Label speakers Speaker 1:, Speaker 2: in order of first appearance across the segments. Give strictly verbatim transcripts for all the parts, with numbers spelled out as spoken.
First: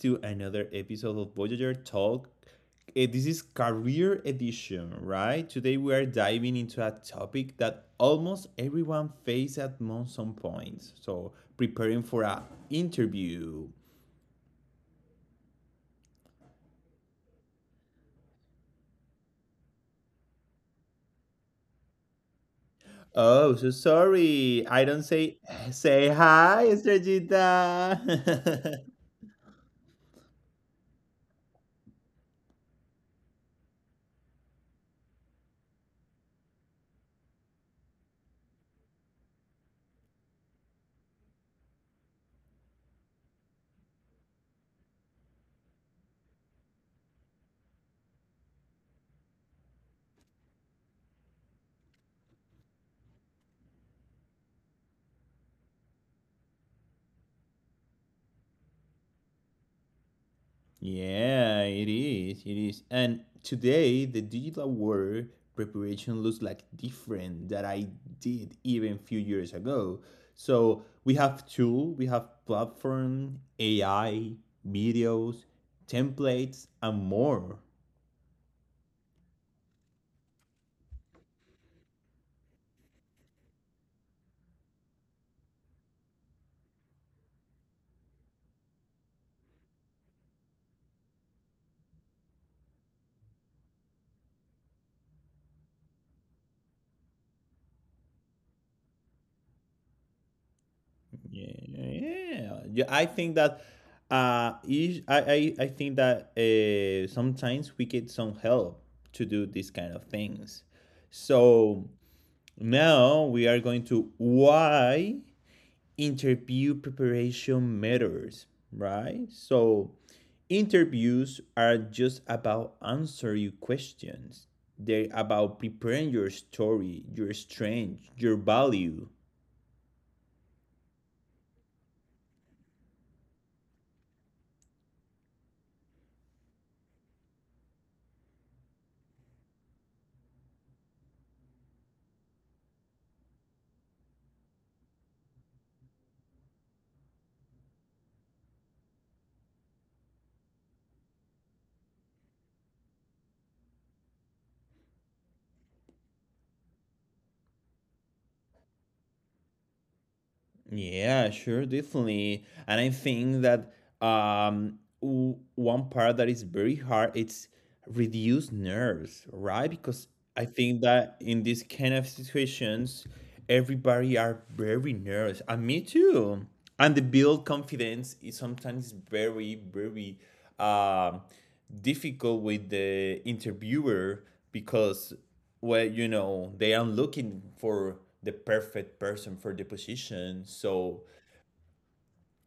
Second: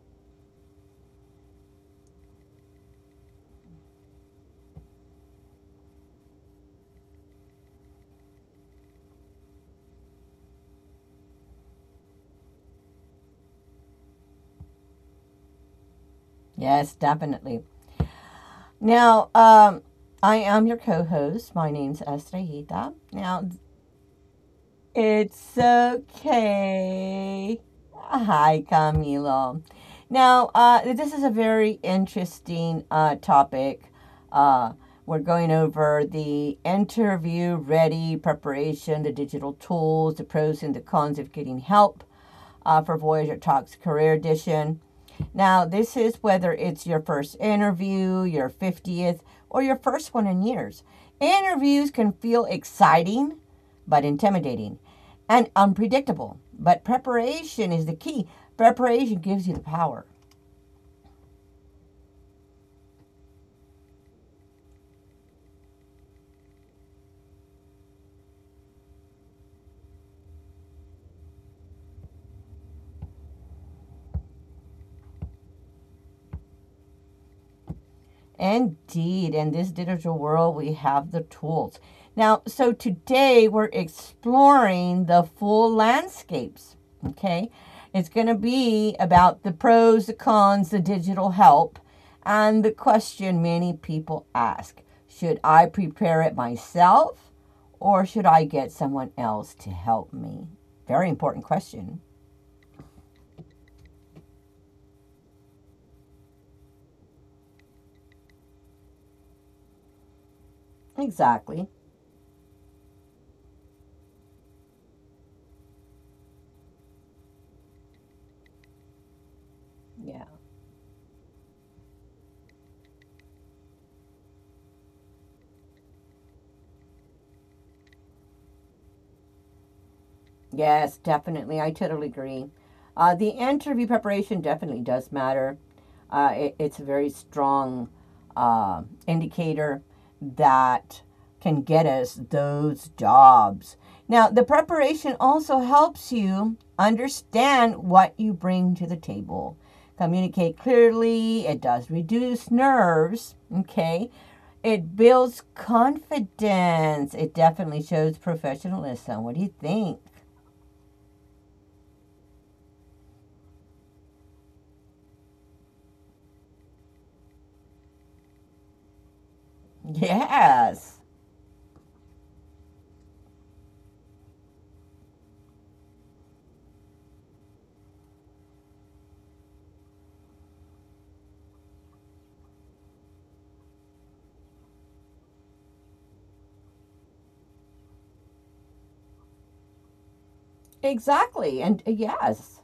Speaker 1: to another episode of Voyager Talk. Eh, This is Career Edition, right? Today we are diving into a topic that almost everyone faces at mo- some point. So, preparing for an interview.
Speaker 2: Yes, definitely. Now, um, I am your co host. My name's Esther Hita. Now,
Speaker 1: Oh, so sorry. I don't say
Speaker 2: it's
Speaker 1: say hi,
Speaker 2: okay.
Speaker 1: Estrellita.
Speaker 2: Hi, Camilo. Now, uh, this is a very interesting uh, topic. Uh, we're going over the interview ready preparation, the digital tools, the pros and the cons of getting help uh, for Voyager Talks Career Edition. Now, this is whether it's your first interview, your fiftieth, or your first one in years. Interviews can feel exciting but intimidating and unpredictable. But preparation is the key. Preparation gives you the power.
Speaker 1: Yeah, it is. It is. And today, the digital world preparation looks like different that I did even a few years ago. So we have tool, we have platform, A I, videos, templates, and more.
Speaker 2: Indeed, in this digital world, we have the tools. Now, so today we're exploring the full landscapes. Okay, it's going to be about the pros, the cons, the digital help, and the question many people ask, should I prepare it myself or should I get someone else to help me? Very important
Speaker 1: Yeah,
Speaker 2: question.
Speaker 1: yeah. Yeah, I think that uh, is- I, I, I think that uh, sometimes we get some help to do these kind of things.
Speaker 2: Exactly.
Speaker 1: So now we are going to why interview preparation matters, right? So
Speaker 2: Yeah.
Speaker 1: interviews are just about answering questions. They're about preparing your story, your strength, your value.
Speaker 2: Yes, definitely. I totally agree. Uh, the interview preparation definitely does matter. Uh, it, it's a very strong uh, indicator that can get us those jobs. Now, the preparation also helps you understand what you bring to the table. Communicate clearly, it does reduce nerves, okay? It builds confidence, it definitely shows professionalism. What do you think?
Speaker 1: Yeah, sure, definitely. And I think that um, w- one part that is very hard it's reduce nerves, right? Because I think
Speaker 2: Yes.
Speaker 1: that in these kind of situations, everybody are very nervous, and me too. And the build confidence is sometimes very, very um, difficult with the interviewer because well, you know, they are looking for the perfect person for the position. So,
Speaker 2: Exactly. And uh, yes,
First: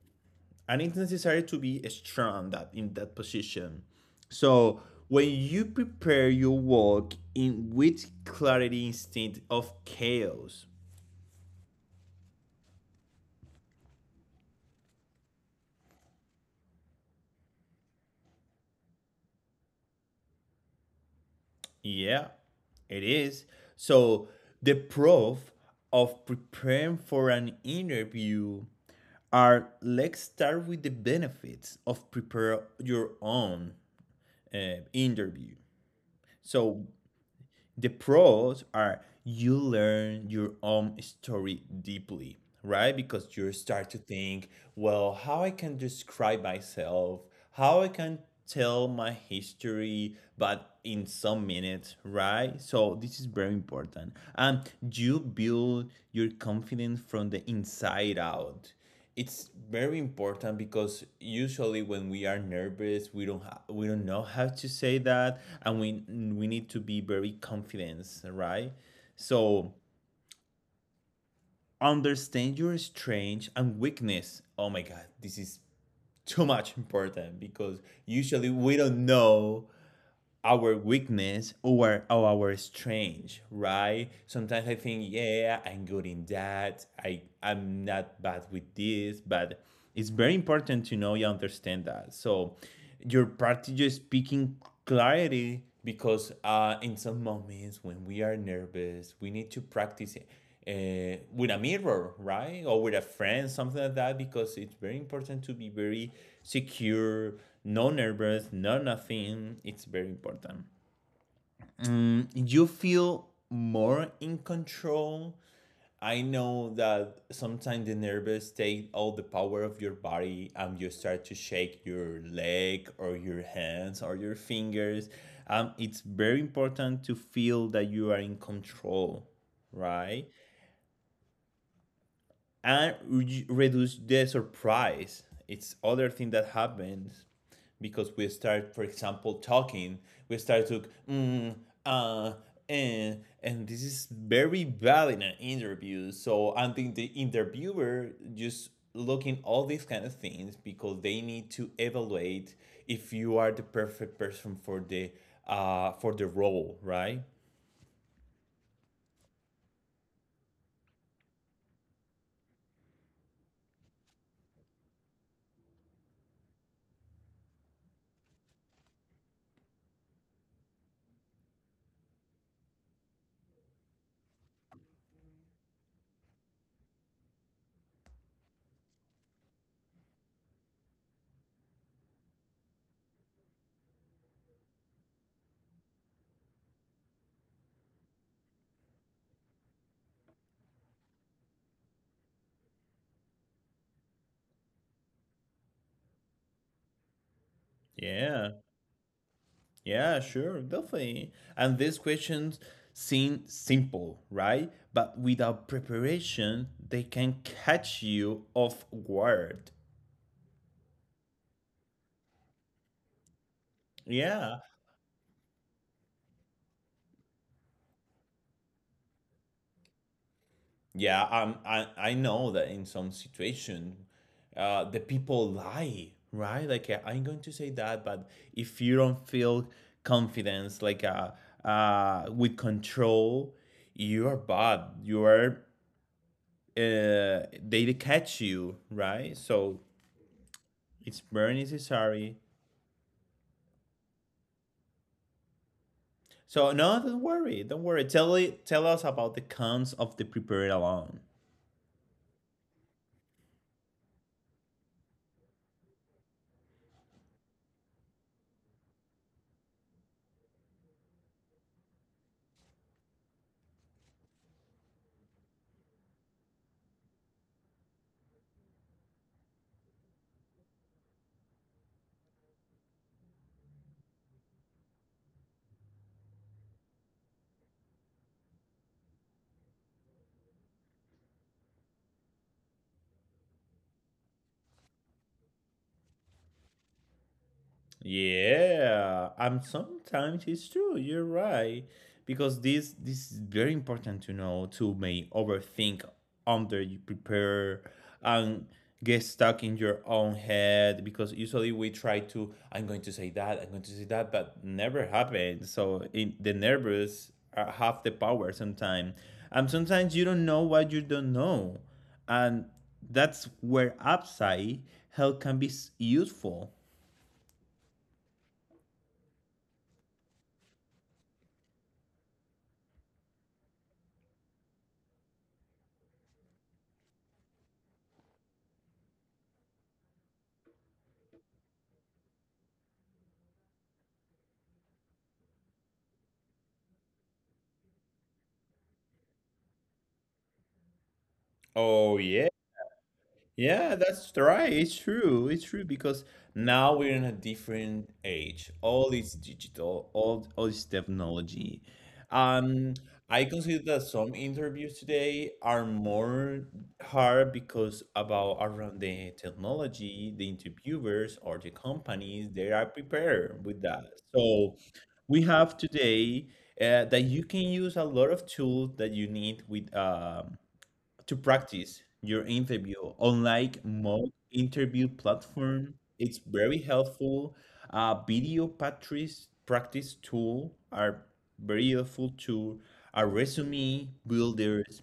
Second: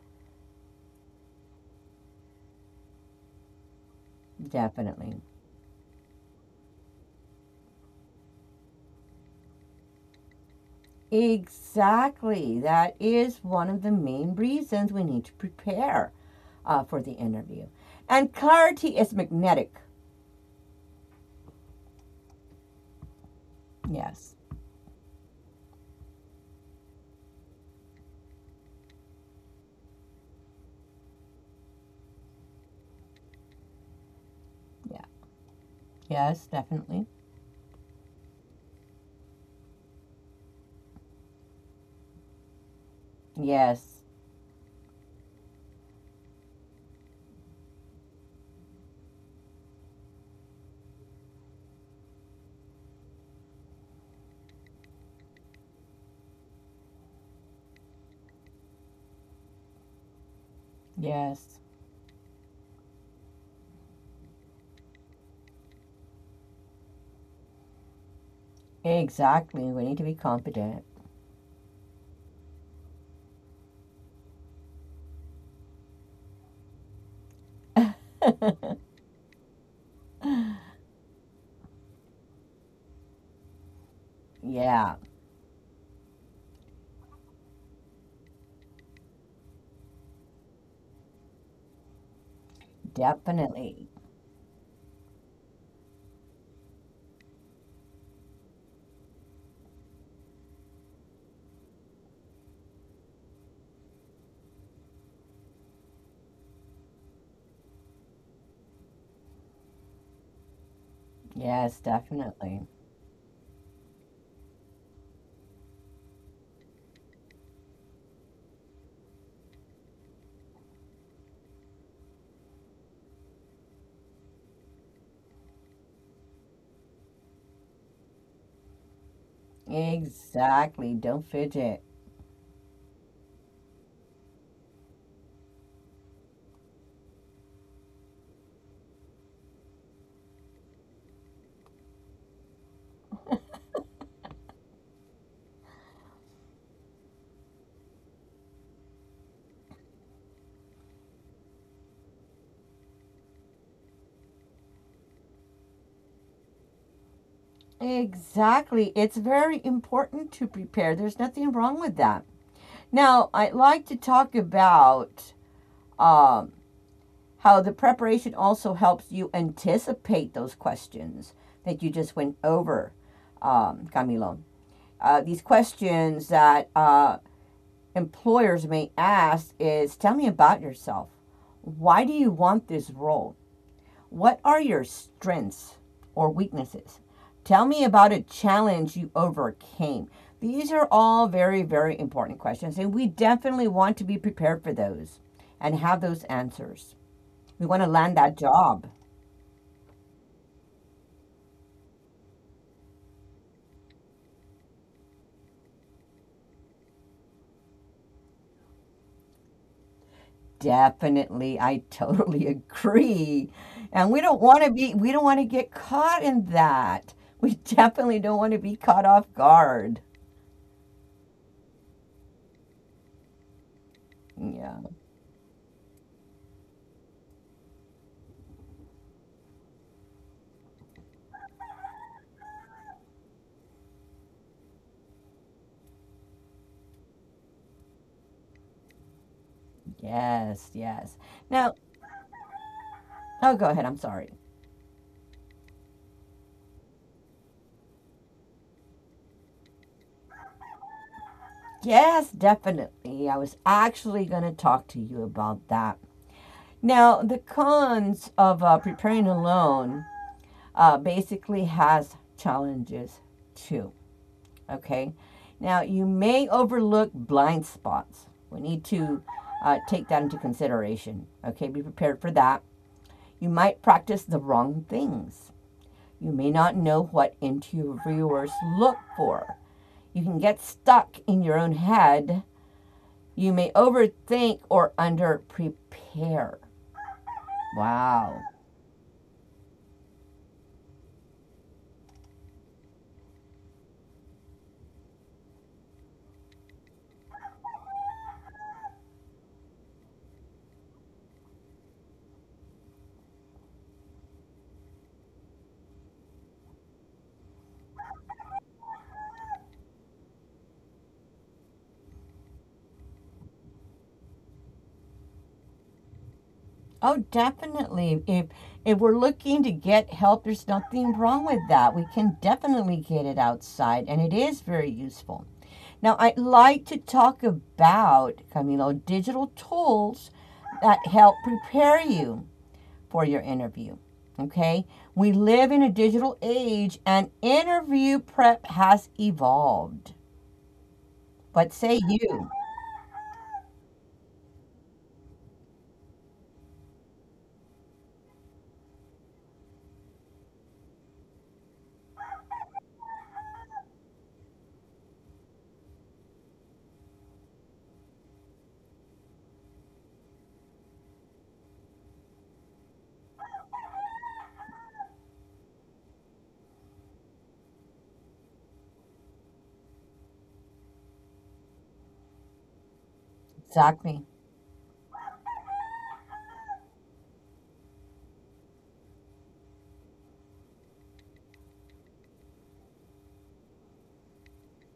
Speaker 1: and it's necessary to be strong that in that position. So,
Speaker 2: definitely.
Speaker 1: when you prepare your work in with clarity instead of chaos,
Speaker 2: Exactly. That is one of the main reasons we need to prepare uh, for the interview. And clarity is magnetic.
Speaker 1: yeah, it is. So,
Speaker 2: Yes.
Speaker 1: the proof of preparing for an interview are, let's start with the benefits of prepare your own uh,
Speaker 2: Yeah.
Speaker 1: interview.
Speaker 2: Yes,
Speaker 1: So
Speaker 2: definitely.
Speaker 1: the pros are you learn your own story deeply, right? Because you start to
Speaker 2: Yes.
Speaker 1: think, well, how I can describe myself, how I can tell my history, but in some minutes, right? So this is very important. And you build your confidence from the inside out. It's very important because
Speaker 2: Yes.
Speaker 1: usually when we are nervous we don't ha- we don't know how to say that, and we we need to be very confident, right? So
Speaker 2: Exactly. We need to be competent.
Speaker 1: understand your strength and weakness, oh my god, this is too much important because usually we don't know our weakness or our, our strength, right? Sometimes I
Speaker 2: Yeah,
Speaker 1: think, yeah, I'm good in that. I I'm not bad with this, but it's very important to know you understand that. So your practice
Speaker 2: definitely.
Speaker 1: is speaking clarity because uh, in some moments when we are nervous, we need to practice uh, with a mirror, right? Or with a friend, something like that, because it's very important to be very secure, no nervous, no nothing. It's very important.
Speaker 2: Yes,
Speaker 1: You
Speaker 2: definitely.
Speaker 1: feel more in control. I know that sometimes the nerves take all the power of your body and you start to shake your leg or your hands or your fingers. Um, it's very important to feel that you are in control, right?
Speaker 2: Exactly. Don't fidget.
Speaker 1: And re- reduce the surprise. It's other thing that happens because we start, for example, talking. We start to mm, uh, and and this is very bad in an interview. So I think the interviewer just looking all these kind of things because they need to evaluate if you are the perfect person for the uh for the role, right?
Speaker 2: Exactly. It's very important to prepare. There's nothing wrong with that. Now, I'd like to talk about um, how the preparation also helps you anticipate those questions that you just went over, um, Camilo. Uh, these questions that uh, employers may ask is, tell me about yourself. Why do you want this role? What are your strengths or weaknesses? Tell me about a challenge you overcame. These are all very, very important questions, and we definitely want to be prepared for those and have those answers. We want to land that
Speaker 1: Yeah.
Speaker 2: job.
Speaker 1: Yeah, sure, definitely. And these questions seem simple, right? But without preparation, they can catch you off guard.
Speaker 2: Definitely, I totally agree. And we don't
Speaker 1: Yeah,
Speaker 2: want to be, we don't want to get caught in that. We definitely don't want to be caught off guard.
Speaker 1: yeah. Um, I I know that in some situation, uh,
Speaker 2: Yeah,
Speaker 1: the people lie, right? Like uh, I'm going to say that, but if you don't feel confidence, like uh, uh, with control, you are bad. You are, uh, they catch you, right? So
Speaker 2: yes,
Speaker 1: it's
Speaker 2: yes.
Speaker 1: very
Speaker 2: Now,
Speaker 1: necessary.
Speaker 2: oh, go ahead. I'm sorry.
Speaker 1: So no, don't worry, don't worry. Tell it, tell us about the cons of the prepared alone.
Speaker 2: Yes, definitely. I was actually going to talk to you about that. Now, the cons of uh, preparing alone uh, basically has challenges too. Okay. Now, you may overlook blind spots. We need to uh, take that into consideration. Okay. Be prepared for that. You might practice the wrong things. You may not know what interviewers look for. You can get stuck in your own head. You may overthink or underprepare. Wow.
Speaker 1: Yeah, um, sometimes it's true. You're right, because this this is very important to know to may overthink, under you prepare, and get stuck in your own head. Because usually we try to, I'm going to say that, I'm going to say that, but never happen. So in the nervous uh, have the power sometimes, and sometimes you don't know what you don't know, and that's where upside help can be s- useful.
Speaker 2: Oh, definitely. If if we're looking to get help, there's nothing wrong with that. We can definitely get it outside, and it is very useful. Now, I'd like to talk about, Camilo, digital tools that help prepare you for your interview. Okay, we live in a digital age, and interview prep has evolved. What say
Speaker 1: Oh yeah,
Speaker 2: you?
Speaker 1: yeah, that's right. It's true. It's true because now we're in a different age. All is digital, all all is technology. Um, I consider that some interviews today are more hard because about around the technology, the interviewers or the companies, they are prepared with that. So we have today uh, that you can use a lot of tools that you need with um to practice your interview, unlike mock
Speaker 2: Exactly.
Speaker 1: interview platform. It's very helpful. Uh, video practice practice tool are very helpful to our resume builders.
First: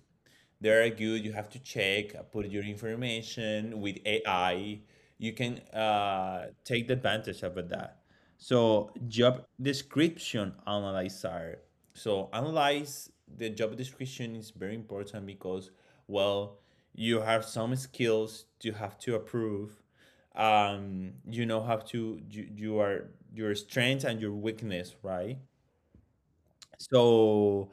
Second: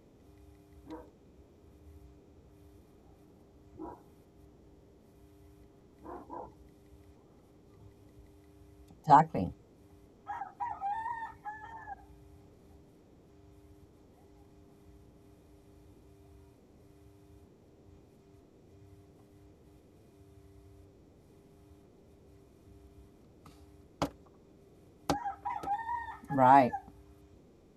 Speaker 1: They're good. You have to check, uh, put your information with A I. You can uh, take the advantage of that. So job
Speaker 2: Exactly.
Speaker 1: description analyzer. So analyze the job description is very important because well, you have some skills you have to approve, um you know how to you, you are your strengths and your weakness, right?
Speaker 2: Right.
Speaker 1: So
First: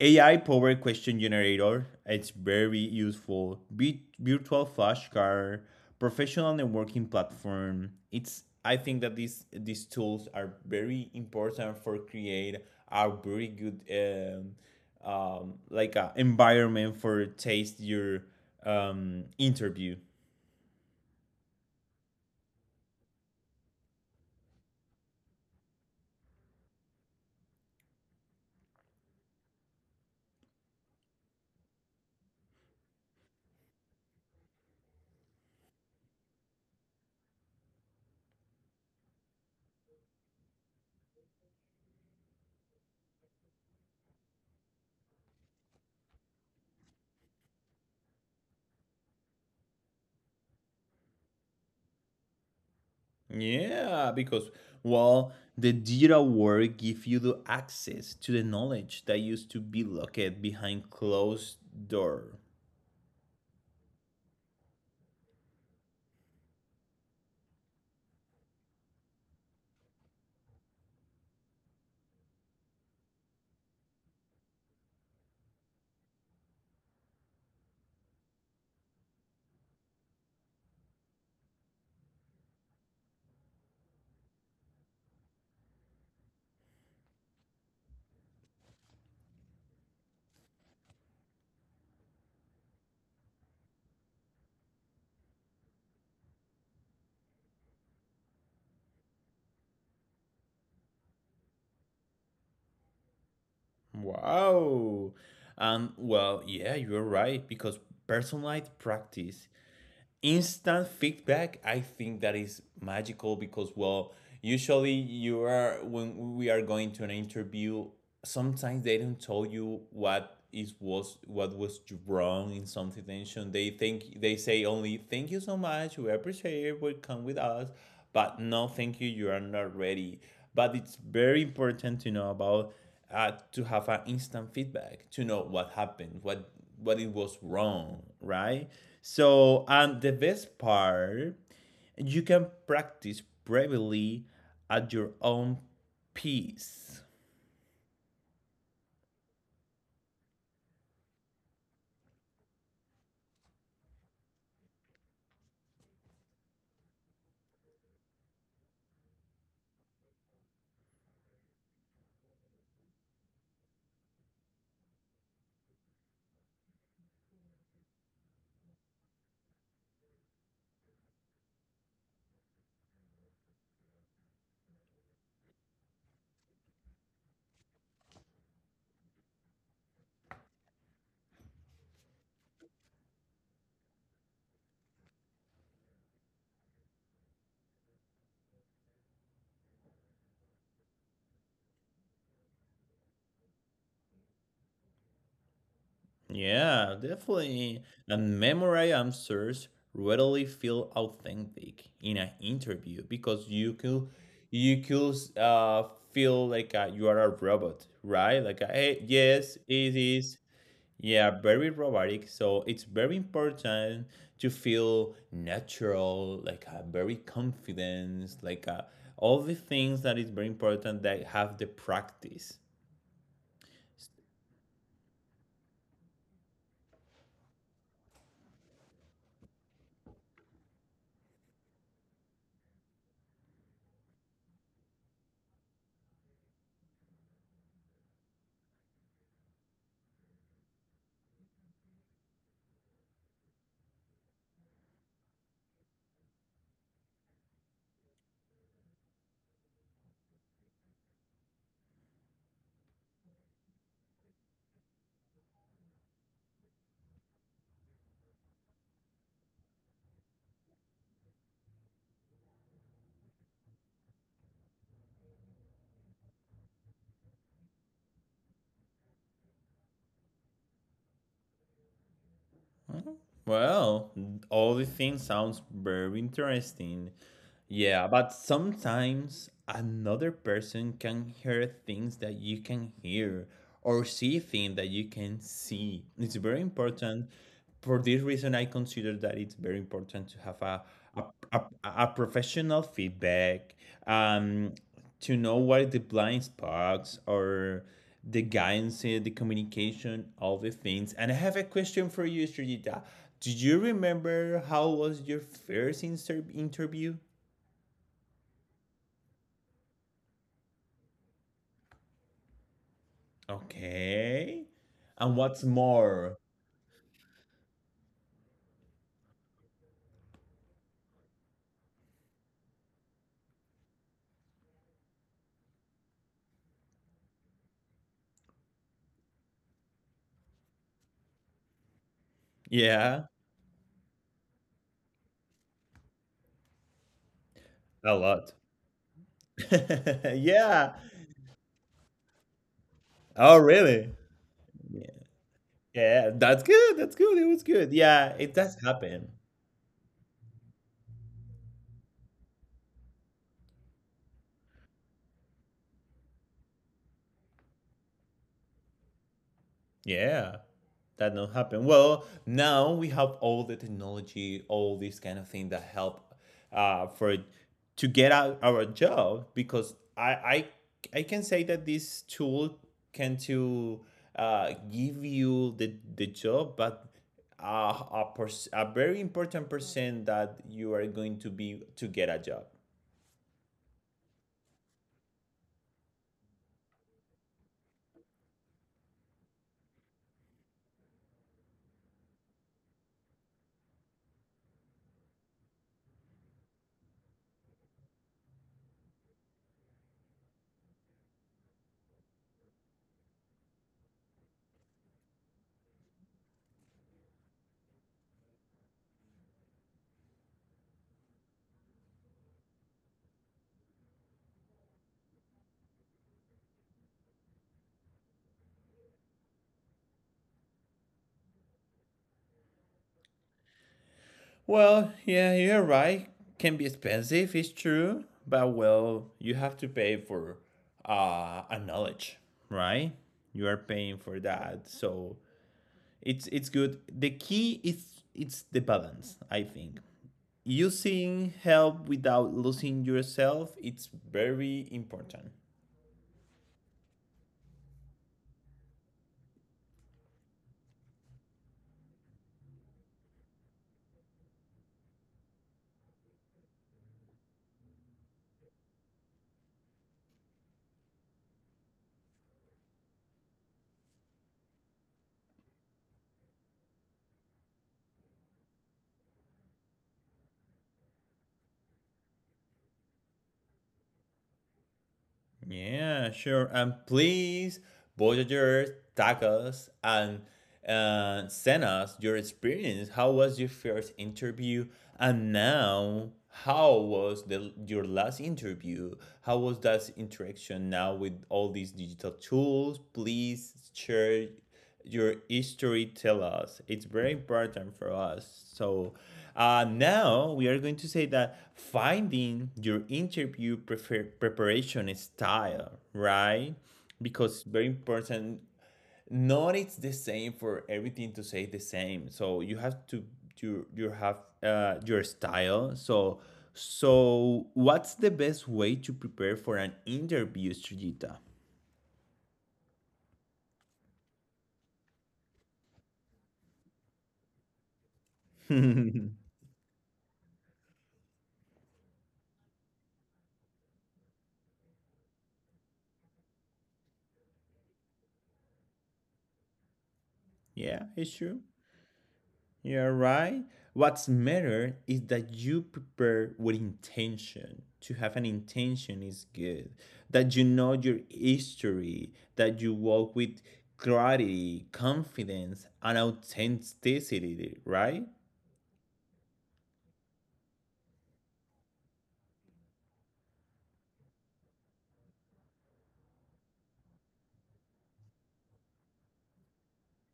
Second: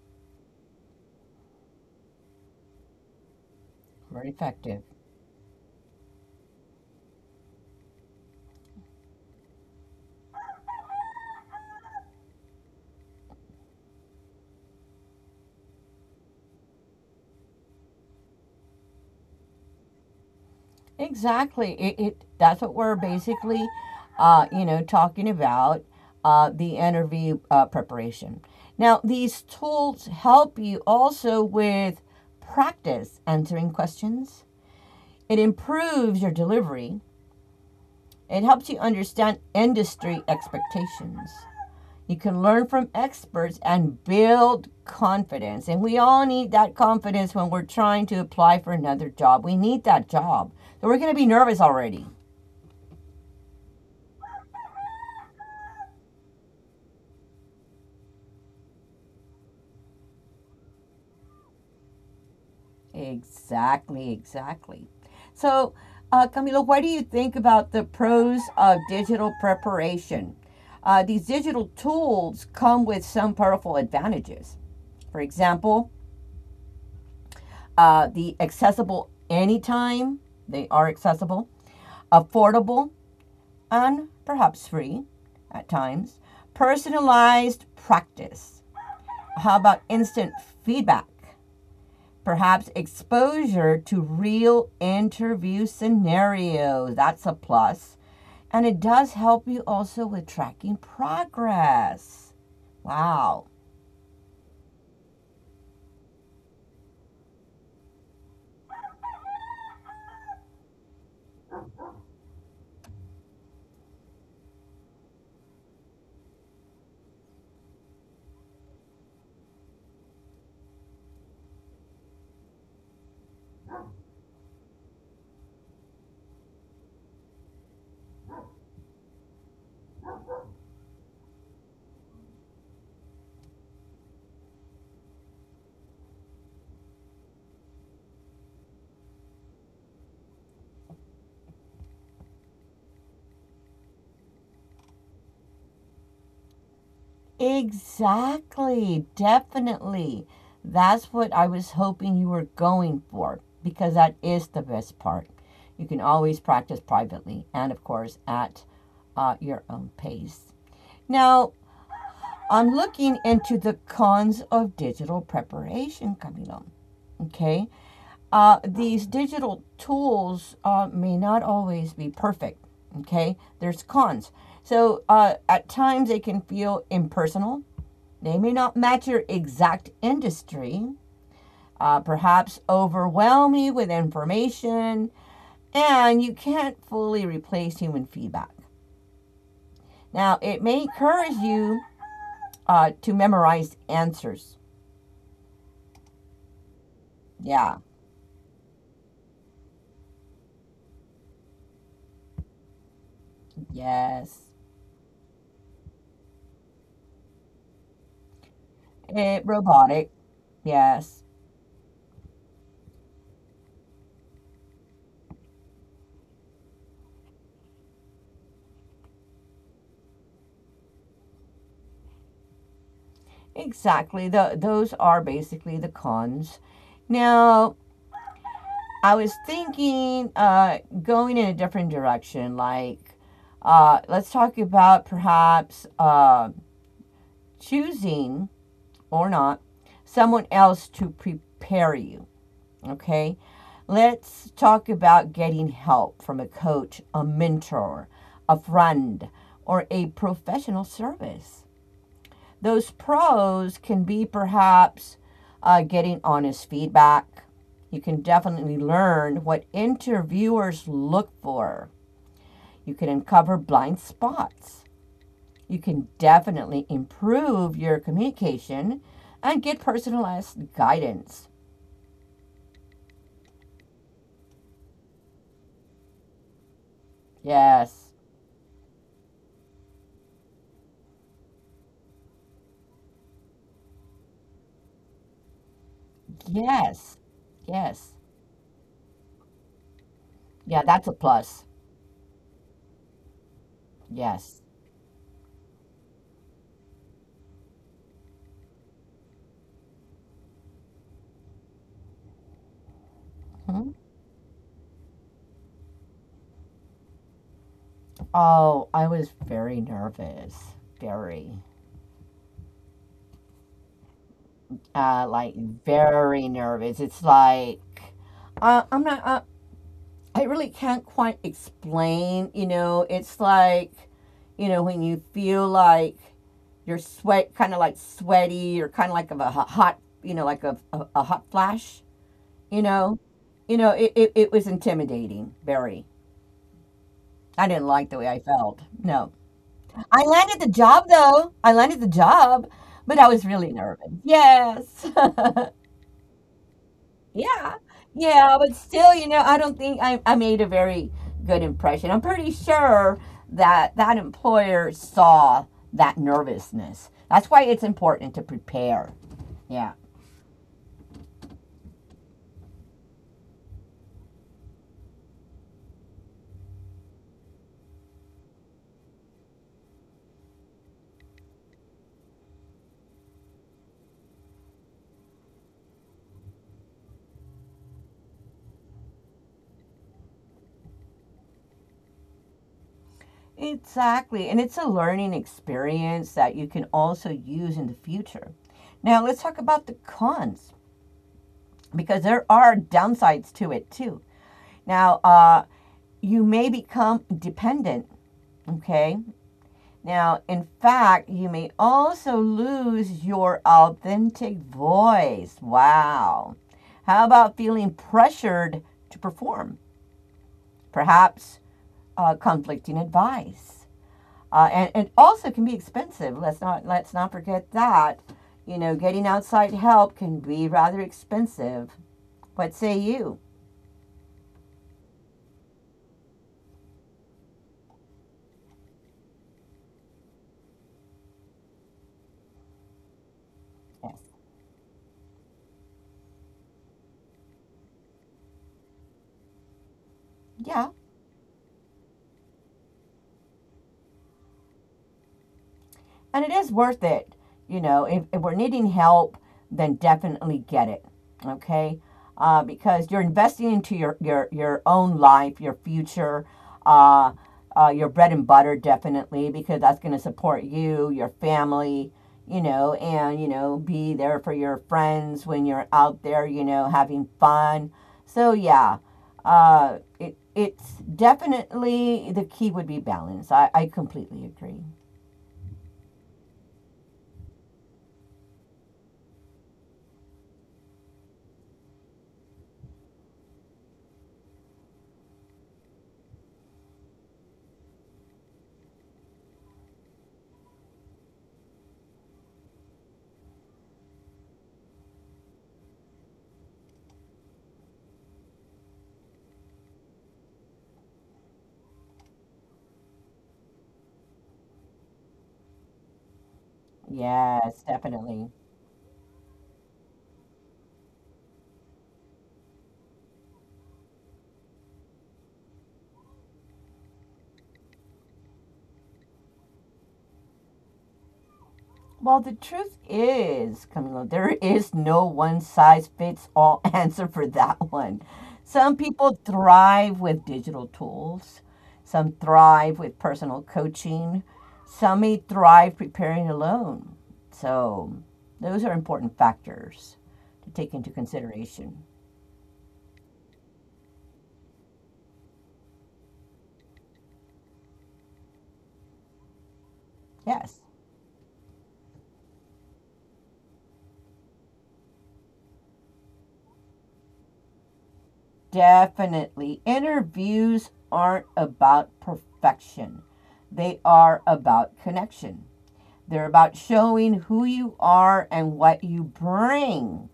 Speaker 1: A I powered question generator, it's very useful. Be-
Speaker 2: Very
Speaker 1: virtual
Speaker 2: effective.
Speaker 1: flashcard, professional networking platform. It's, I think that these these tools are very important for create a very good um, um, like a environment for taste your um, interview.
Speaker 2: Exactly. It, it that's what we're basically, uh, you know, talking about uh, the interview uh, preparation. Now, these tools help you also with practice answering questions. It improves your delivery. It helps you understand industry expectations. You can learn from experts and build confidence. And we all need that confidence when we're trying to apply for another job. We need that job. So we're going to be nervous already.
Speaker 1: Yeah, because well, the digital world gives you the access to the knowledge that used to be locked behind closed door.
Speaker 2: Exactly, exactly. So, uh, Camilo, what do you think about the pros of digital preparation? Uh, these digital tools come with some powerful advantages. For example, uh, the accessible anytime, they are accessible, affordable, and perhaps free at times, personalized practice. How about instant feedback? Perhaps exposure to real interview scenarios. That's a plus. And it does help you also with tracking progress. Wow.
Speaker 1: Wow. Um, well, yeah, you're right because personalized practice instant feedback, I think that is magical because well, usually you are when we are going to an interview, sometimes they don't tell you what is was what was wrong in some situation. They think they say only thank you so much, we appreciate it, will come with us. But no thank you, you are not ready. But it's very important to know about, uh, to have an instant feedback to know what happened, what what it was wrong, right? So, and the best part, you can practice privately at your own pace.
Speaker 2: Exactly. Definitely. That's what I was hoping you were going for because that is the best part. You can always practice privately and, of course, at uh, your own pace. Now, I'm looking into the cons of digital preparation, Camilo. Okay. Uh, these digital tools uh, may not always be perfect. Okay. There's cons. So uh, at times they can feel impersonal, they may not match your exact industry, uh, perhaps overwhelm you with information, and you can't fully replace human feedback. Now, it may encourage you uh, to memorize answers.
Speaker 1: Yeah,
Speaker 2: Yeah,
Speaker 1: definitely. And memorize answers readily feel authentic in an interview because you could,
Speaker 2: yes.
Speaker 1: you could uh, feel like uh, you are a robot, right? Like, uh, hey,
Speaker 2: It'
Speaker 1: yes, it
Speaker 2: robotic,
Speaker 1: is.
Speaker 2: yes.
Speaker 1: Yeah, very robotic. So it's very important to feel natural, like a very confidence, like uh all the things that is very important that have the practice.
Speaker 2: Exactly. The those are basically the cons. Now, I was thinking uh, going in a different direction, like uh, let's talk about perhaps uh, choosing or not someone else to prepare you. Okay. Let's talk about getting help from a coach, a mentor, a friend, or a professional service. Those pros can be perhaps uh, getting honest feedback. You can definitely learn what interviewers look for. You can uncover blind spots. You can definitely improve your communication and get personalized guidance.
Speaker 1: Well, all the things sounds very interesting. Yeah,
Speaker 2: Yes,
Speaker 1: but sometimes another person can hear things that you can hear or see things that you can see. It's very
Speaker 2: yes,
Speaker 1: important. For
Speaker 2: yes.
Speaker 1: this reason, I consider that it's very important to have
Speaker 2: Yeah,
Speaker 1: a,
Speaker 2: that's a
Speaker 1: a a,
Speaker 2: plus.
Speaker 1: a professional feedback,
Speaker 2: Yes.
Speaker 1: um, to know what are the blind spots or the guidance in the communication, all the things. And I have a question for you, Srijita. Do you
Speaker 2: Mhm.
Speaker 1: remember how was your first inter- interview?
Speaker 2: Oh, I was very nervous. Very.
Speaker 1: Okay,
Speaker 2: Uh,
Speaker 1: and
Speaker 2: like,
Speaker 1: what's more?
Speaker 2: very nervous. It's like, uh, I'm not, uh, I really can't quite explain, you know, it's like, you know, when you feel like you're sweat, kind of like sweaty, or kind of like of a ho- hot, you know, like a, a, a hot flash, you know.
Speaker 1: Yeah,
Speaker 2: You know, it, it, it was intimidating, very. I didn't like
Speaker 1: a
Speaker 2: the way I
Speaker 1: lot.
Speaker 2: felt. No, I landed the
Speaker 1: Yeah.
Speaker 2: job, though. I landed the job, but I was
Speaker 1: Oh
Speaker 2: really nervous,
Speaker 1: really. Yeah.
Speaker 2: yes.
Speaker 1: Yeah, that's good, that's good. It was
Speaker 2: Yeah,
Speaker 1: good, yeah, it
Speaker 2: yeah.
Speaker 1: does
Speaker 2: But still,
Speaker 1: happen.
Speaker 2: you know, I don't think I, I made a very good impression. I'm pretty sure that that employer saw that nervousness. That's why it's important to prepare. Yeah.
Speaker 1: Yeah, that don't happen. Well, now we have all the technology, all these kind of thing that help uh, for to get out our job because I I I can say that this tool can to uh, give you the the job, but uh, a, per- a very important percent that you are going to be to get a job.
Speaker 2: Exactly. And it's a learning experience that you can also use in the future. Now, let's talk about the cons because there are downsides to it too. Now, uh, you may become dependent, okay? Now, in fact, you may also lose your authentic voice. Wow. How about feeling pressured to perform? Perhaps uh, conflicting advice. uh, and and also can be expensive. Let's not let's not forget that. You know, getting outside help can be rather expensive. What say you?
Speaker 1: Well, yeah, you're right. Can be expensive, it's true, but well, you have to pay for uh, a knowledge, right? You are
Speaker 2: Yes.
Speaker 1: paying for that, so it's it's good. The key is it's the balance, I think.
Speaker 2: Yeah.
Speaker 1: Using help without losing yourself, it's very important.
Speaker 2: And it is worth it. You know, if, if we're needing help, then definitely get it. Okay, uh, because you're investing into your your your own life, your future, uh, uh, your bread and butter, definitely, because that's going to support you, your family. You know, and you know, be there for your friends when you're out there, you know, having fun. So yeah, uh, it it's definitely the key would be balance. I, I completely agree.
Speaker 1: Yeah, sure. And please, Voyagers, tag us and uh, send us your experience. How was your first interview? And now, how was the your last interview? How was that interaction now with all these digital tools? Please share your history, tell us. It's very important for us. So uh, now we are going to say that finding your interview prefer- preparation style, right? Because
Speaker 2: Yes,
Speaker 1: very
Speaker 2: definitely.
Speaker 1: important. Not it's the same for everything to say the same. So you have to you you have uh, your style. So so what's the best way to prepare for an interview, Sujita?
Speaker 2: Well, the truth is, Camilo, there is no one size fits all answer for that one. Some people thrive with digital tools, some thrive with personal coaching, some may thrive preparing alone. So, those are important factors to take
Speaker 1: Yeah,
Speaker 2: into
Speaker 1: it's true.
Speaker 2: consideration.
Speaker 1: You're right. What's matter is that you prepare with intention. To have an intention is good. That you
Speaker 2: Yes,
Speaker 1: know your history, that you walk with clarity, confidence, and authenticity, right?
Speaker 2: definitely. Interviews aren't about perfection, they are about connection. They're about showing who you are and what you bring,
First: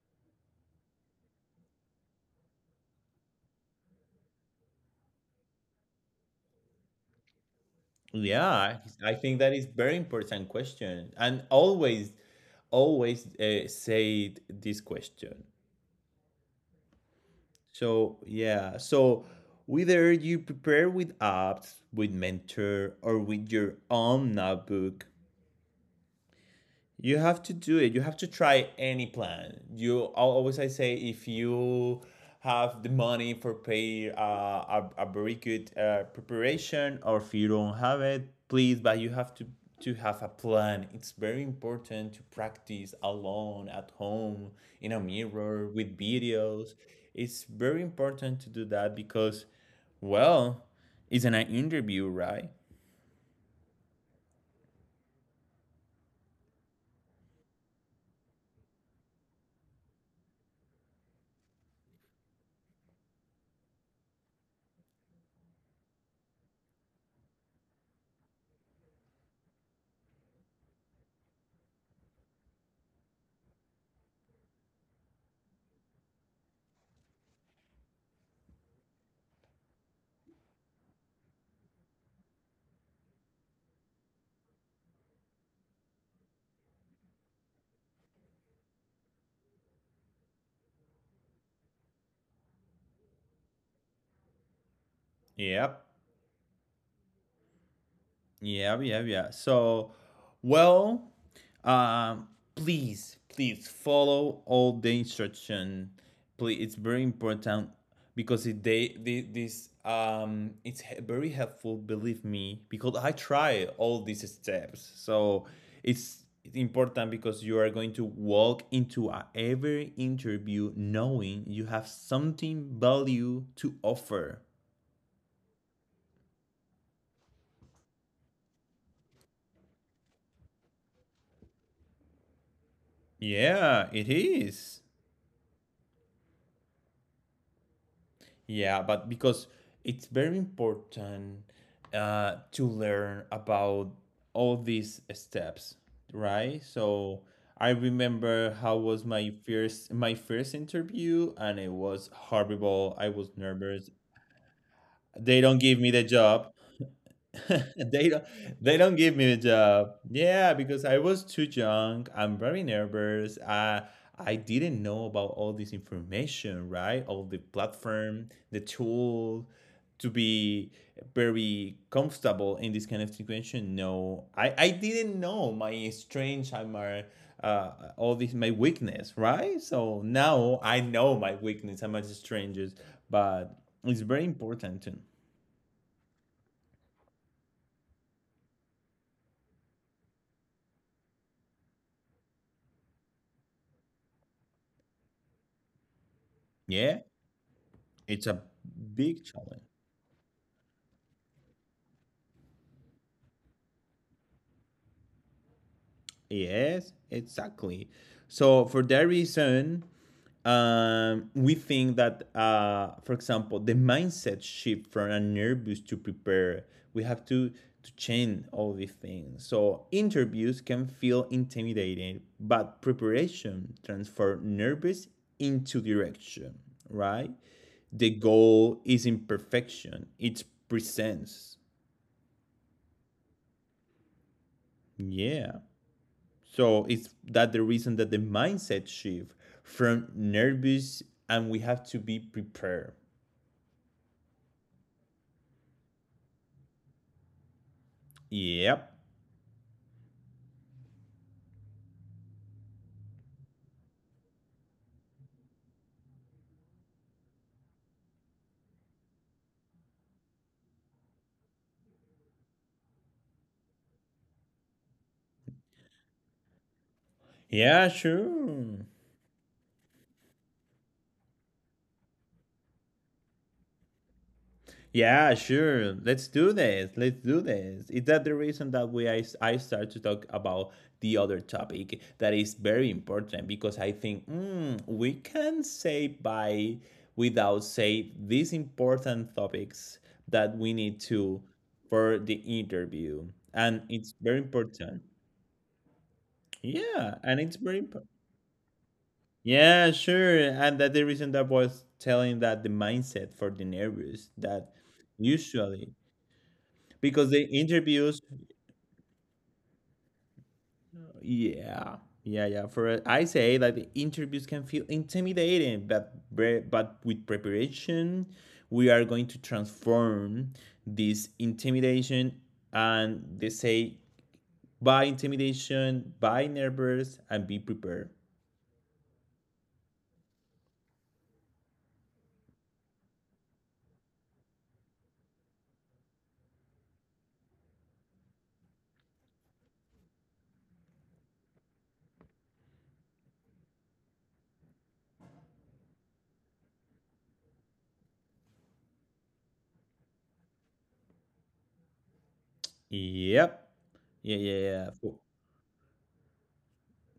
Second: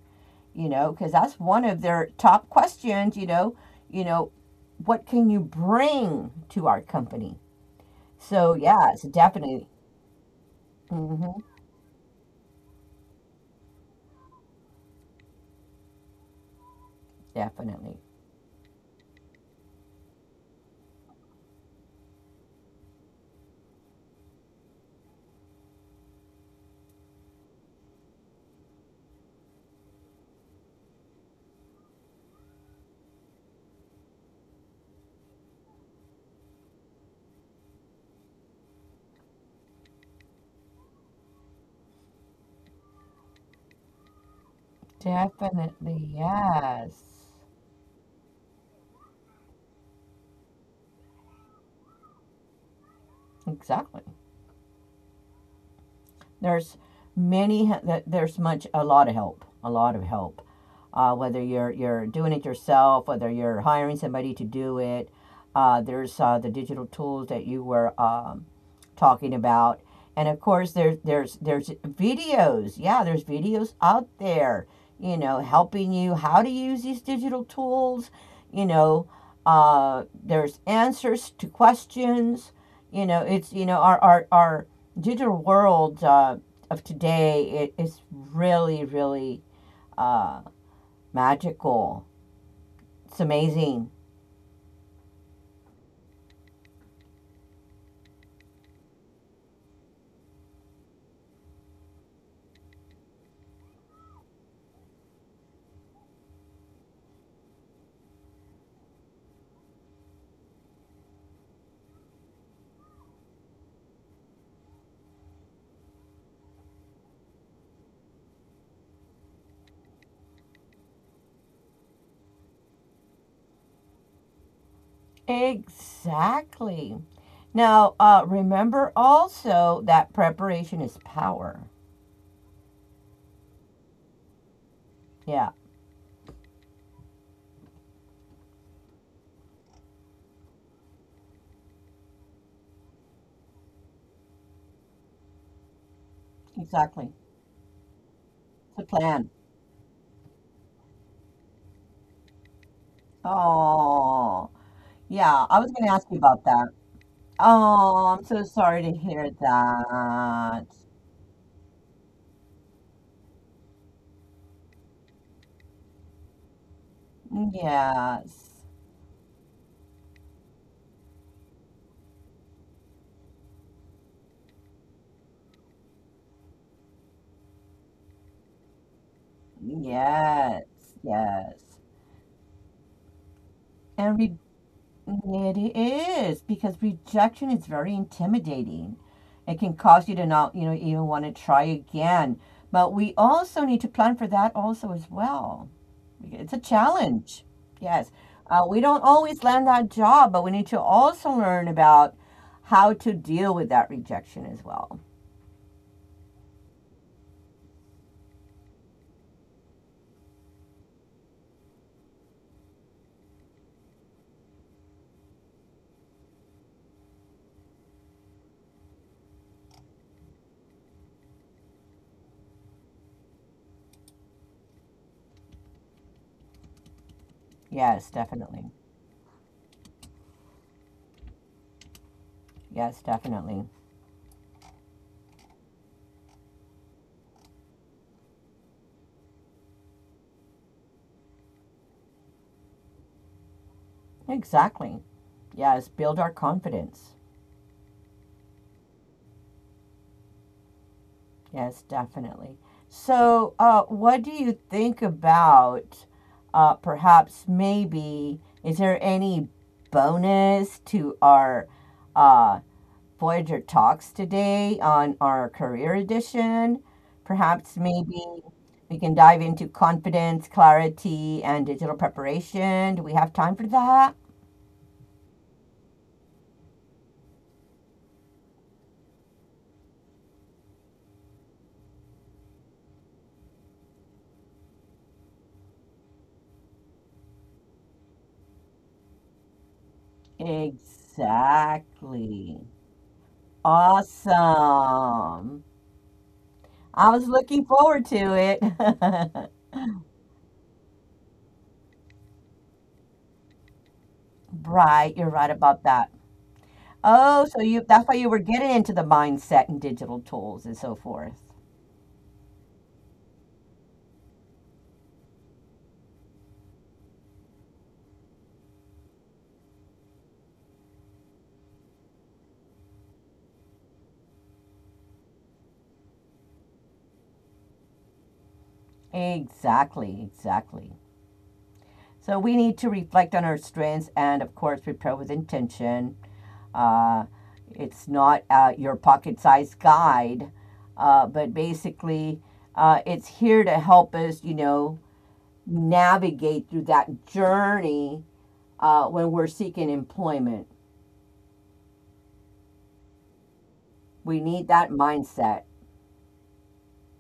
Speaker 2: you know, because that's one of their top questions, you know, you know, what can you bring to our company? So
Speaker 1: Yeah,
Speaker 2: yeah, it's
Speaker 1: I think that is
Speaker 2: definitely,
Speaker 1: very important question. And
Speaker 2: hmm,
Speaker 1: always, always uh, say this question.
Speaker 2: definitely,
Speaker 1: So yeah, so whether you prepare with apps, with Mentor, or with your own notebook, you have to do it. You have to try any plan. You always I say if you have the money for pay uh, a, a very good uh, preparation or if you don't have it, please, but you have to to have a plan. It's very important to practice alone at home in a mirror with
Speaker 2: definitely,
Speaker 1: videos.
Speaker 2: yes,
Speaker 1: It's very important to do that because well, it's an interview, right?
Speaker 2: exactly. There's many. There's much. A lot of help. A lot of help. Uh, whether you're you're doing it yourself, whether you're hiring somebody to do it. Uh, there's uh, the digital tools that you were um, talking about, and of course there's there's there's videos. Yeah, there's videos out there. You know, helping you how to use these digital tools. You know, uh, there's answers to questions. You know, it's, you know, our our our digital world uh, of today, it is really really uh, magical. It's amazing.
Speaker 1: Yep. Yeah, yeah, yeah. So, well, um, please, please follow all the instruction. Please, it's very important because it they, they this um it's he- very helpful. Believe me, because I try all these steps. So it's important because you are going to walk into a, every interview knowing you have something value to offer.
Speaker 2: Exactly. Now uh, remember also that preparation is power.
Speaker 1: Yeah, it is.
Speaker 2: Yeah,
Speaker 1: Yeah, but because it's very important uh, to learn about all these steps, right?
Speaker 2: exactly.
Speaker 1: So I remember how
Speaker 2: It's a
Speaker 1: was my
Speaker 2: plan.
Speaker 1: first my first interview, and it was horrible. I was nervous.
Speaker 2: Oh,
Speaker 1: They
Speaker 2: yeah,
Speaker 1: don't
Speaker 2: I was
Speaker 1: give
Speaker 2: going
Speaker 1: me
Speaker 2: to
Speaker 1: the
Speaker 2: ask you about
Speaker 1: job.
Speaker 2: that.
Speaker 1: they
Speaker 2: Oh,
Speaker 1: don't
Speaker 2: I'm so
Speaker 1: they
Speaker 2: sorry
Speaker 1: don't
Speaker 2: to
Speaker 1: give me
Speaker 2: hear
Speaker 1: a job, yeah,
Speaker 2: that.
Speaker 1: because I was too young, I'm very nervous. I i didn't know about all this information, right, all the platform, the
Speaker 2: Yes,
Speaker 1: tool to be very comfortable in this kind of situation. No, i i didn't know my strength and my uh, all this my weakness, right? So now
Speaker 2: yes,
Speaker 1: I know my weakness
Speaker 2: yes.
Speaker 1: and my strengths, but it's very
Speaker 2: And
Speaker 1: important to,
Speaker 2: it is, because rejection is very intimidating. It can cause you to not, you know, even want to try again. But we also need to plan for that also as well. It's a
Speaker 1: yeah.
Speaker 2: challenge. Yes.
Speaker 1: It's a
Speaker 2: Uh, we don't
Speaker 1: big
Speaker 2: always
Speaker 1: challenge.
Speaker 2: land that job, but we need to also learn about how to deal with that rejection as well.
Speaker 1: Yes, exactly. So for that reason, um, we think that, uh, for example, the mindset shift from a nervous to prepare, we have to to change all these things. So interviews can feel intimidating, but preparation transforms nervous into direction. Right? The
Speaker 2: Yes, definitely.
Speaker 1: goal is imperfection. It's presence.
Speaker 2: Yes, definitely.
Speaker 1: Yeah. So is that the reason that the mindset shift from nervous and we have to be prepared?
Speaker 2: Exactly. Yes, build our confidence.
Speaker 1: Yep.
Speaker 2: Yes, definitely. So, uh, what do you think about uh, perhaps maybe is there any bonus to our uh, Voyager talks today on our career edition? Perhaps
Speaker 1: Yeah,
Speaker 2: maybe
Speaker 1: sure.
Speaker 2: we can dive into confidence, clarity, and digital preparation. Do we have time for that?
Speaker 1: Yeah, sure. Let's do this. Let's do this. Is that the reason that we I, I start to talk about the other topic that is very important because I think mm, we can say by without say these important topics that we need to for the
Speaker 2: Exactly.
Speaker 1: interview and it's very important.
Speaker 2: Awesome. I
Speaker 1: Yeah,
Speaker 2: was
Speaker 1: and it's
Speaker 2: looking
Speaker 1: very
Speaker 2: forward
Speaker 1: important.
Speaker 2: to it.
Speaker 1: Yeah, sure. And that the reason that was telling that the mindset for the nervous that
Speaker 2: Right, you're right about
Speaker 1: usually
Speaker 2: that.
Speaker 1: because the
Speaker 2: Oh, so you, that's why
Speaker 1: interviews,
Speaker 2: you were getting into the mindset and digital tools and so forth.
Speaker 1: yeah, yeah, yeah. For I say that the interviews can feel intimidating, but bre- but with preparation, we are going to transform this intimidation and they say by intimidation, by nervous, and be prepared.
Speaker 2: Exactly, exactly. So we need to reflect on our strengths and, of course, prepare with intention. Uh, it's not uh, your pocket sized guide, uh, but basically, uh, it's here to help us, you know, navigate through that journey uh, when we're seeking employment.
Speaker 1: Yep. Yeah,
Speaker 2: We
Speaker 1: yeah,
Speaker 2: need that
Speaker 1: yeah.
Speaker 2: mindset.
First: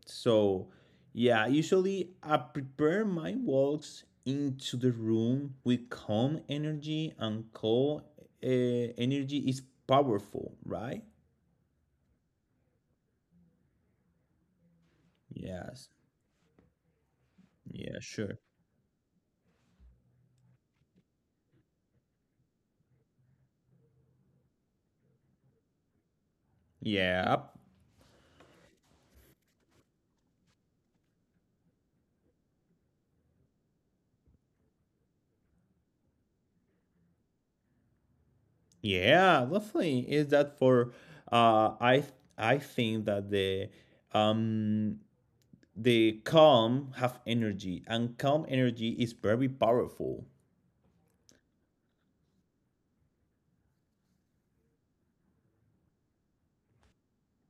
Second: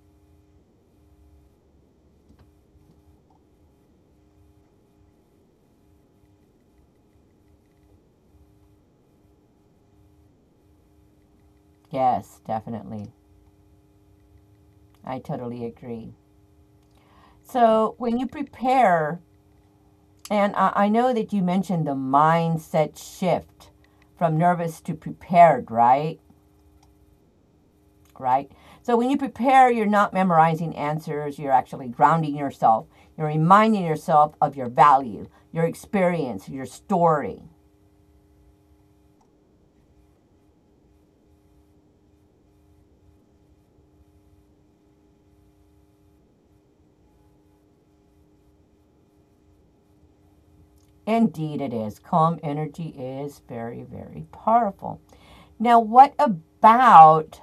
Speaker 1: So, yeah, usually I prepare my walks into the room with calm energy and calm uh, energy is powerful, right?
Speaker 2: Yes, definitely. I totally
Speaker 1: Yes.
Speaker 2: agree. So,
Speaker 1: Yeah,
Speaker 2: when you
Speaker 1: sure.
Speaker 2: prepare, and I, I know that you mentioned the mindset shift from nervous to prepared, right?
Speaker 1: Yeah.
Speaker 2: Right. So, when you prepare, you're not memorizing answers, you're actually grounding yourself. You're reminding yourself of your value, your experience, your story.
Speaker 1: Yeah, definitely. Is that for uh I I think that the um the calm have energy and calm energy is very powerful.
Speaker 2: Indeed, it is. Calm energy is very, very powerful. Now, what about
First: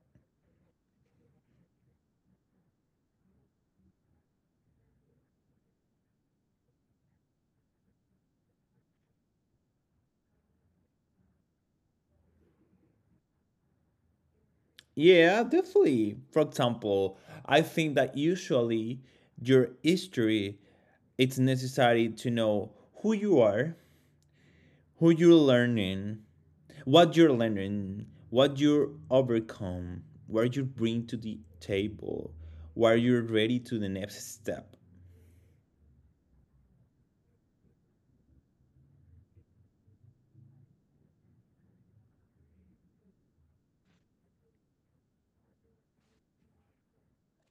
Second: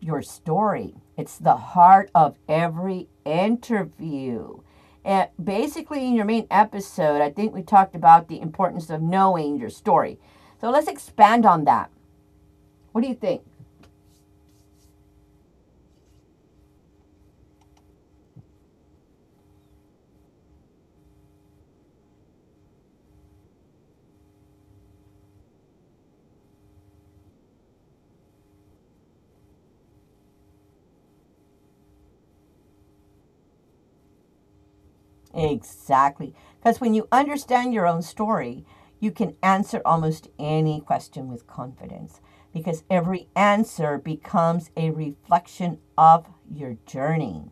Speaker 2: your story? It's the heart of every interview. And basically, in your main episode, I think we talked about the importance of knowing your story. So let's expand on that. What do you think?
Speaker 1: Yeah, definitely. For example, I think that usually your history it's necessary to know who you are, who you're learning, what you're learning, what you overcome, what you bring to the table, where you're ready to the next step.
Speaker 2: Exactly. Because when you understand your own story, you can answer almost any question with confidence because every answer becomes a reflection of your journey.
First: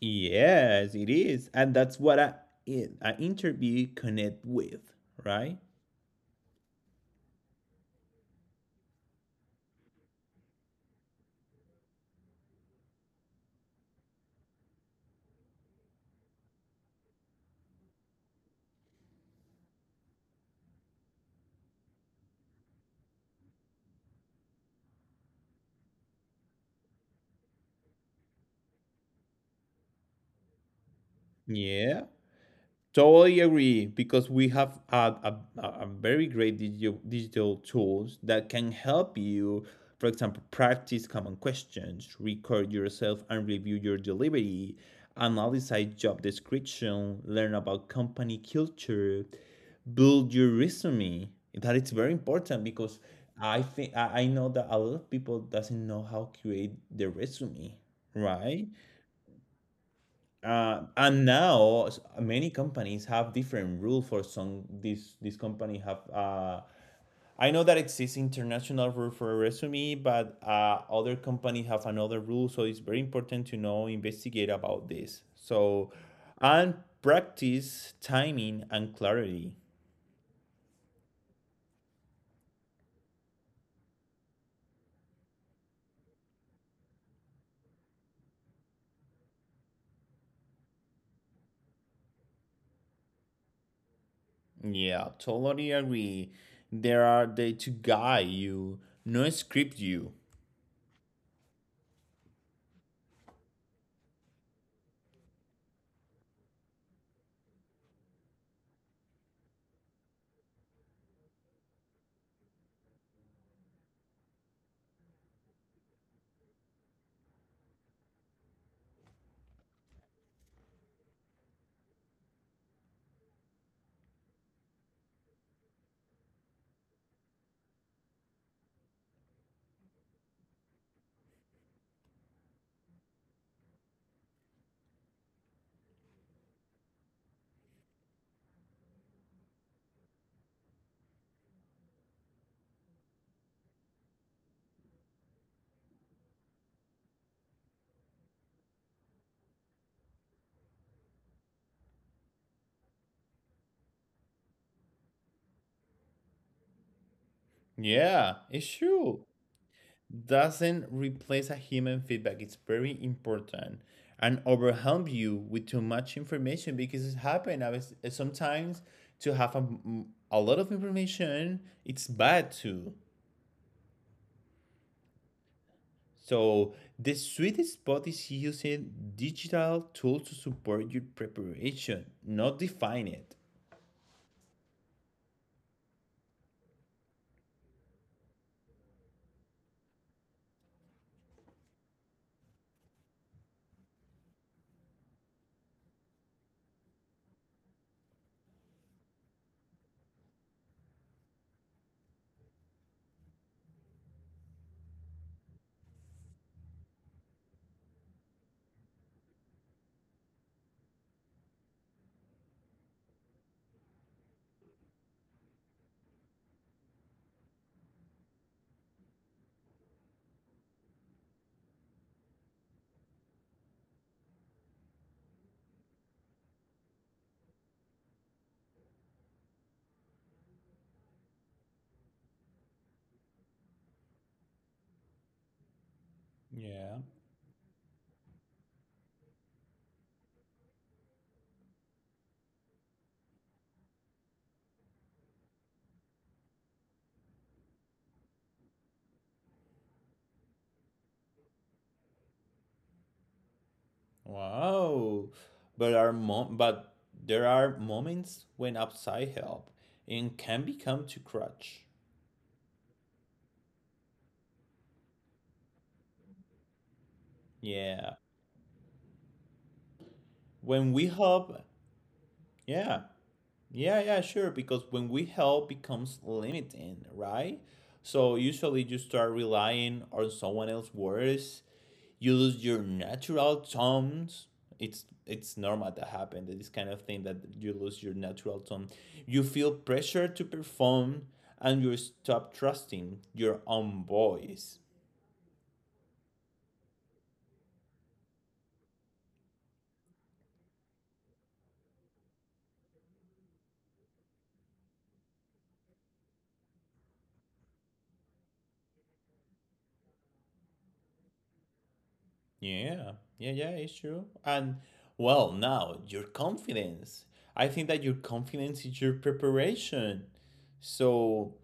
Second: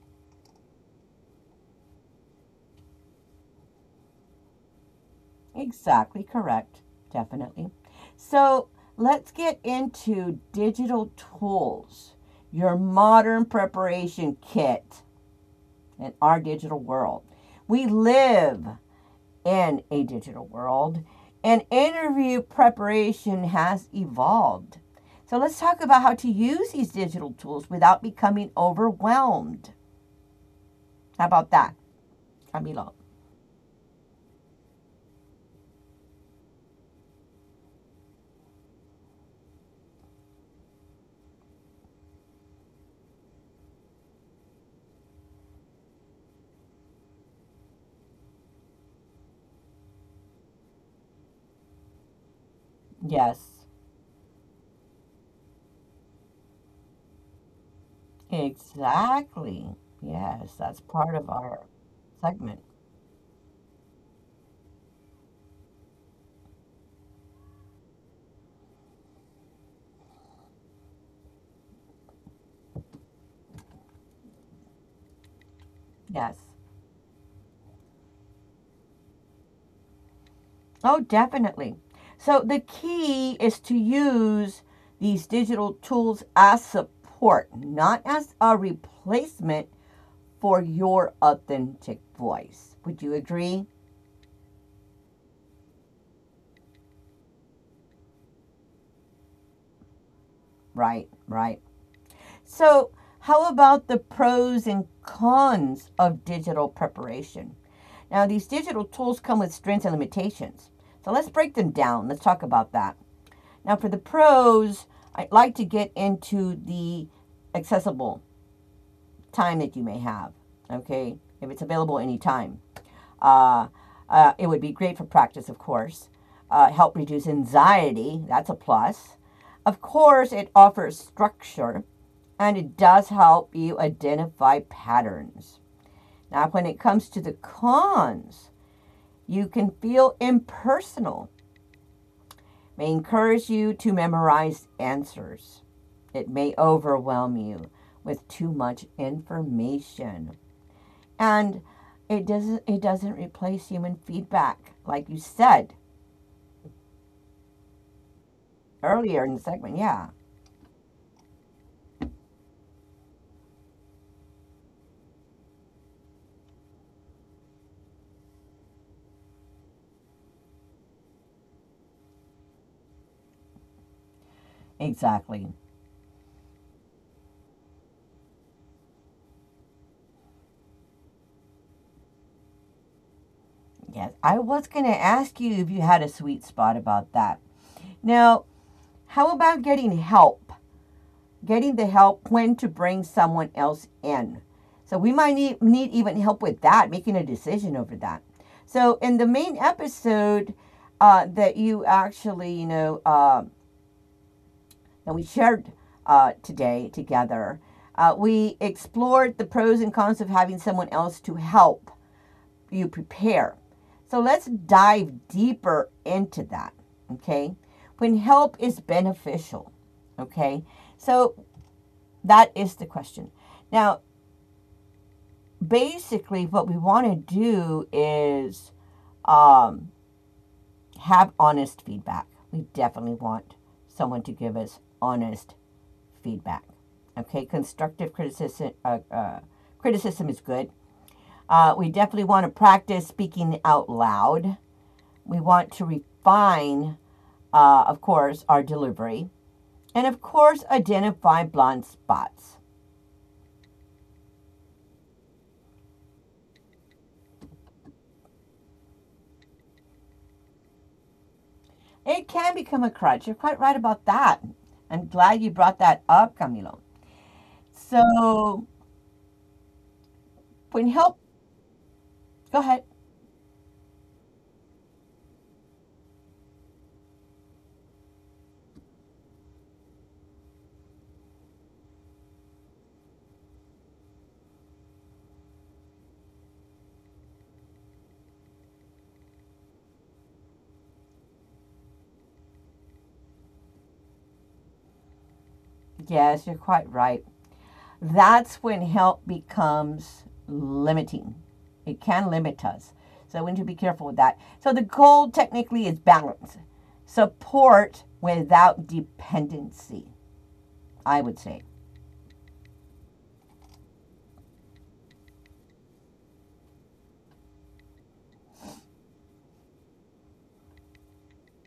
Speaker 1: Yes, it is. And that's what I an interview connect with, right?
Speaker 2: Exactly correct. Definitely. So let's get into digital tools, your modern preparation kit in our digital world. We live in a digital world, and interview preparation has evolved. So let's talk about how to use these digital tools without becoming overwhelmed. How about that,
Speaker 1: Yeah.
Speaker 2: Camilo?
Speaker 1: Totally agree because we have had a, a, a very great digital, digital tools that can help you, for example, practice common questions, record yourself and review your delivery, analyze job description, learn about company culture, build your resume. That it's very important because
Speaker 2: Yes,
Speaker 1: I think I I know that a lot of people doesn't know how to create their resume, right?
Speaker 2: exactly. Yes, that's
Speaker 1: Uh,
Speaker 2: part of
Speaker 1: and
Speaker 2: our
Speaker 1: now s- many
Speaker 2: segment.
Speaker 1: companies have different rule for some. This this company have. Uh, I know that exists international rule for a resume, but uh, other companies have another rule. So it's very important to know investigate about this. So,
Speaker 2: Yes.
Speaker 1: and practice timing and clarity.
Speaker 2: Oh, definitely. So the key is to use these digital tools as support, not as a replacement for your authentic voice. Would you agree?
Speaker 1: Yeah, totally agree. There are they to guide you, not script you.
Speaker 2: Right, right. So, how about the pros and cons of digital preparation? Now, these digital tools come with strengths and limitations. So, let's break them down. Let's talk about that. Now, for the pros, I'd like to get into the accessible time that you may have, okay, if it's available anytime. Uh, uh, it would be great for practice, of course. Uh, help reduce anxiety, that's a plus. Of course, it offers structure and it does help you identify patterns. Now, when it comes to the cons, you can feel impersonal, it may encourage you to memorize answers. It may overwhelm you with too much information. And it doesn't it doesn't replace human feedback like you said
Speaker 1: Yeah, it's
Speaker 2: earlier
Speaker 1: true.
Speaker 2: in the segment. Yeah,
Speaker 1: Doesn't replace a human feedback. It's very important and overwhelm you with too much information because it's happened. I was sometimes to have a a lot of information, it's bad too.
Speaker 2: exactly.
Speaker 1: So the sweet spot is using digital tools to support your preparation, not define it.
Speaker 2: Yes, I was going to ask you if you had a sweet spot about that. Now, how about getting help? Getting the help when to bring someone else in. So we might need, need even help with that, making a decision over that. So in the main episode uh, that you actually, you know, uh, that we shared uh, today together, uh, we explored the pros and cons of having someone else to help you prepare. So let's dive deeper into that, okay? When help is beneficial, okay? So that is the question. Now, basically, what we want to do is um, have honest feedback. We definitely want someone to give us honest feedback.
Speaker 1: Yeah.
Speaker 2: Okay, constructive criticism uh, uh, criticism is good. Uh, we definitely want to practice speaking out loud. We want to refine, uh, of course, our delivery and, of course, identify blind spots.
Speaker 1: Wow. But our mom but there are moments when outside help and can become too crutch.
Speaker 2: It can become a crutch. You're quite right about that. I'm glad you brought that up, Camilo.
Speaker 1: Yeah.
Speaker 2: So, when
Speaker 1: When we
Speaker 2: help,
Speaker 1: help,
Speaker 2: go ahead.
Speaker 1: yeah. Yeah, yeah, sure. Because when we help becomes limiting, right? So usually you start relying on someone else's words. You lose your natural tones. It's it's normal that happen. This kind of thing that you lose your natural tone. You feel pressure to perform and you stop trusting your own voice.
Speaker 2: Yes, you're quite right. That's when help becomes limiting. It can limit us. So, we need to be careful with that. So, the goal technically is balance, support without dependency, I would say.
Speaker 1: Yeah, yeah, yeah, it's true. And well, now your confidence. I think that your confidence is your preparation. So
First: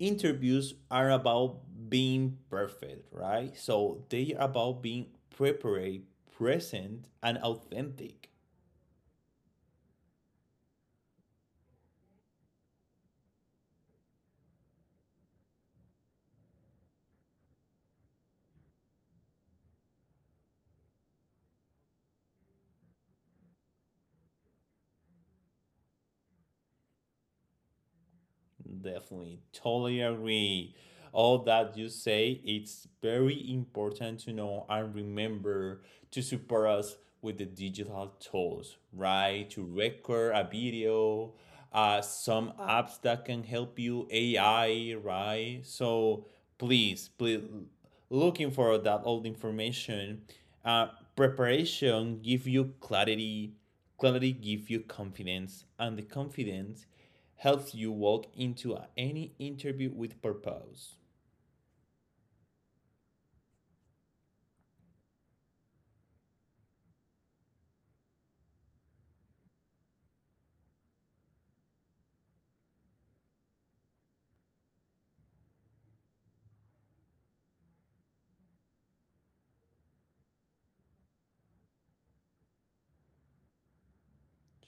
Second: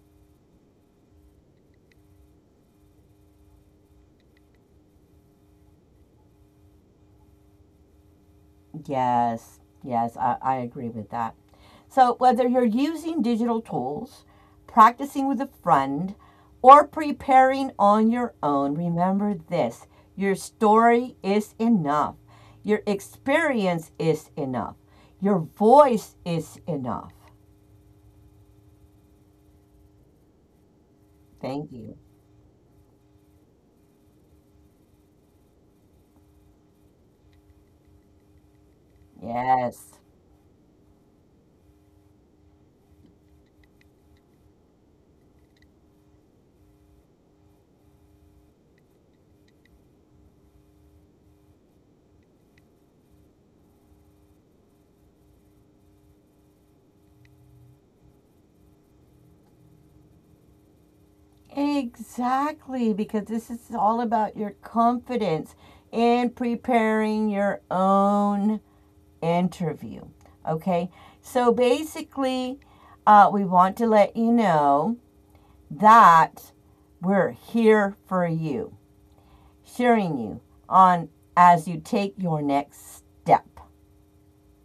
Speaker 1: interviews are about being perfect, right? So they are about being prepared, present, and authentic.
Speaker 2: Yes, yes, I, I agree with that. So, whether you're using digital tools, practicing with a friend, or preparing on your own, remember this your story is enough, your experience is enough, your voice is enough.
Speaker 1: Definitely, totally agree. All
Speaker 2: Thank
Speaker 1: that you
Speaker 2: you.
Speaker 1: say, it's very important to know and remember to support us with the digital tools, right? To
Speaker 2: Yes.
Speaker 1: record a video, uh, some apps that can help you, A I, right? So please, please, looking for that old information. Uh, Preparation give you clarity, clarity give you confidence, and the confidence helps you walk into any interview with purpose.
Speaker 2: Exactly, because this is all about your confidence in preparing your own interview. Okay, so basically, uh, we want to let you know that we're here for you, cheering you on as you take your next step.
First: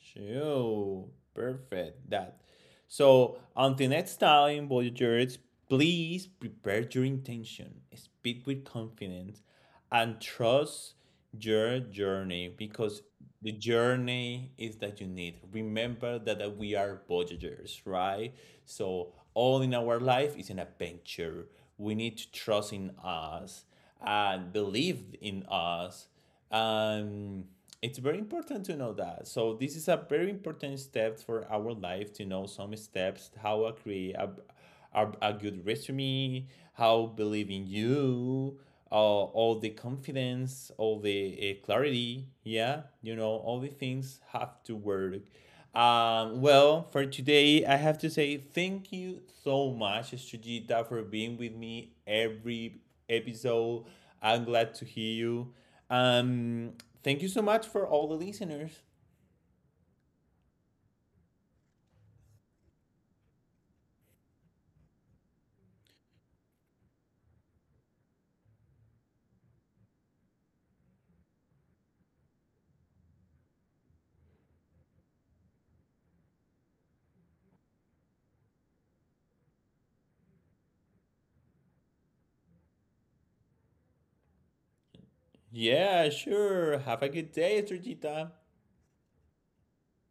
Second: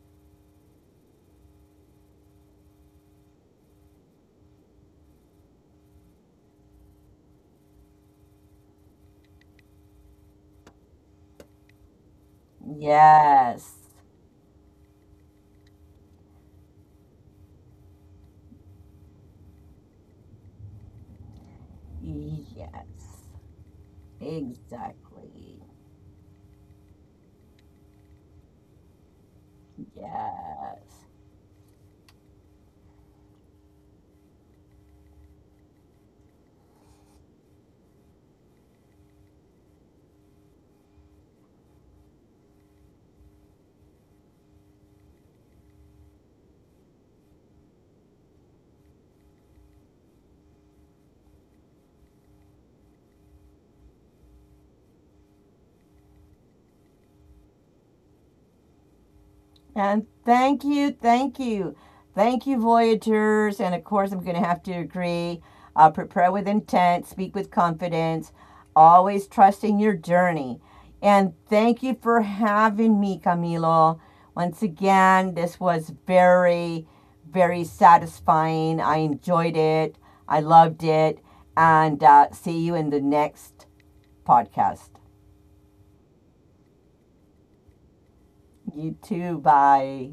Speaker 1: Sure, perfect. That. So until next time, Voyagers, please prepare your intention, speak with confidence, and trust your journey because the
Speaker 2: Yes,
Speaker 1: journey is that you need. Remember that, that we are Voyagers, right? So all in our life is an adventure. We need to trust in
Speaker 2: yes,
Speaker 1: us and believe in
Speaker 2: exactly.
Speaker 1: us, um, it's very important to know that. So this is a very important
Speaker 2: Yes.
Speaker 1: step for our life to know some steps, how to create a, a, a good resume, how believe in you, uh, all the confidence, all the uh, clarity. Yeah, you know, all the things have to work. Um, well, for today, I have to say thank you so much, Sujita, for being with me every episode. I'm glad to hear you. Um, Thank you so much for all the listeners.
Speaker 2: And thank you, thank you. Thank you, Voyagers. And of course, I'm going to have to agree. Uh, prepare with intent, speak with confidence, always trusting your journey. And thank you for having me, Camilo. Once again, this was very, very satisfying. I enjoyed it, I loved it. And uh, see you in the next podcast.
Speaker 1: Yeah, sure. Have a good day, Sergita.
Speaker 2: You too. Bye.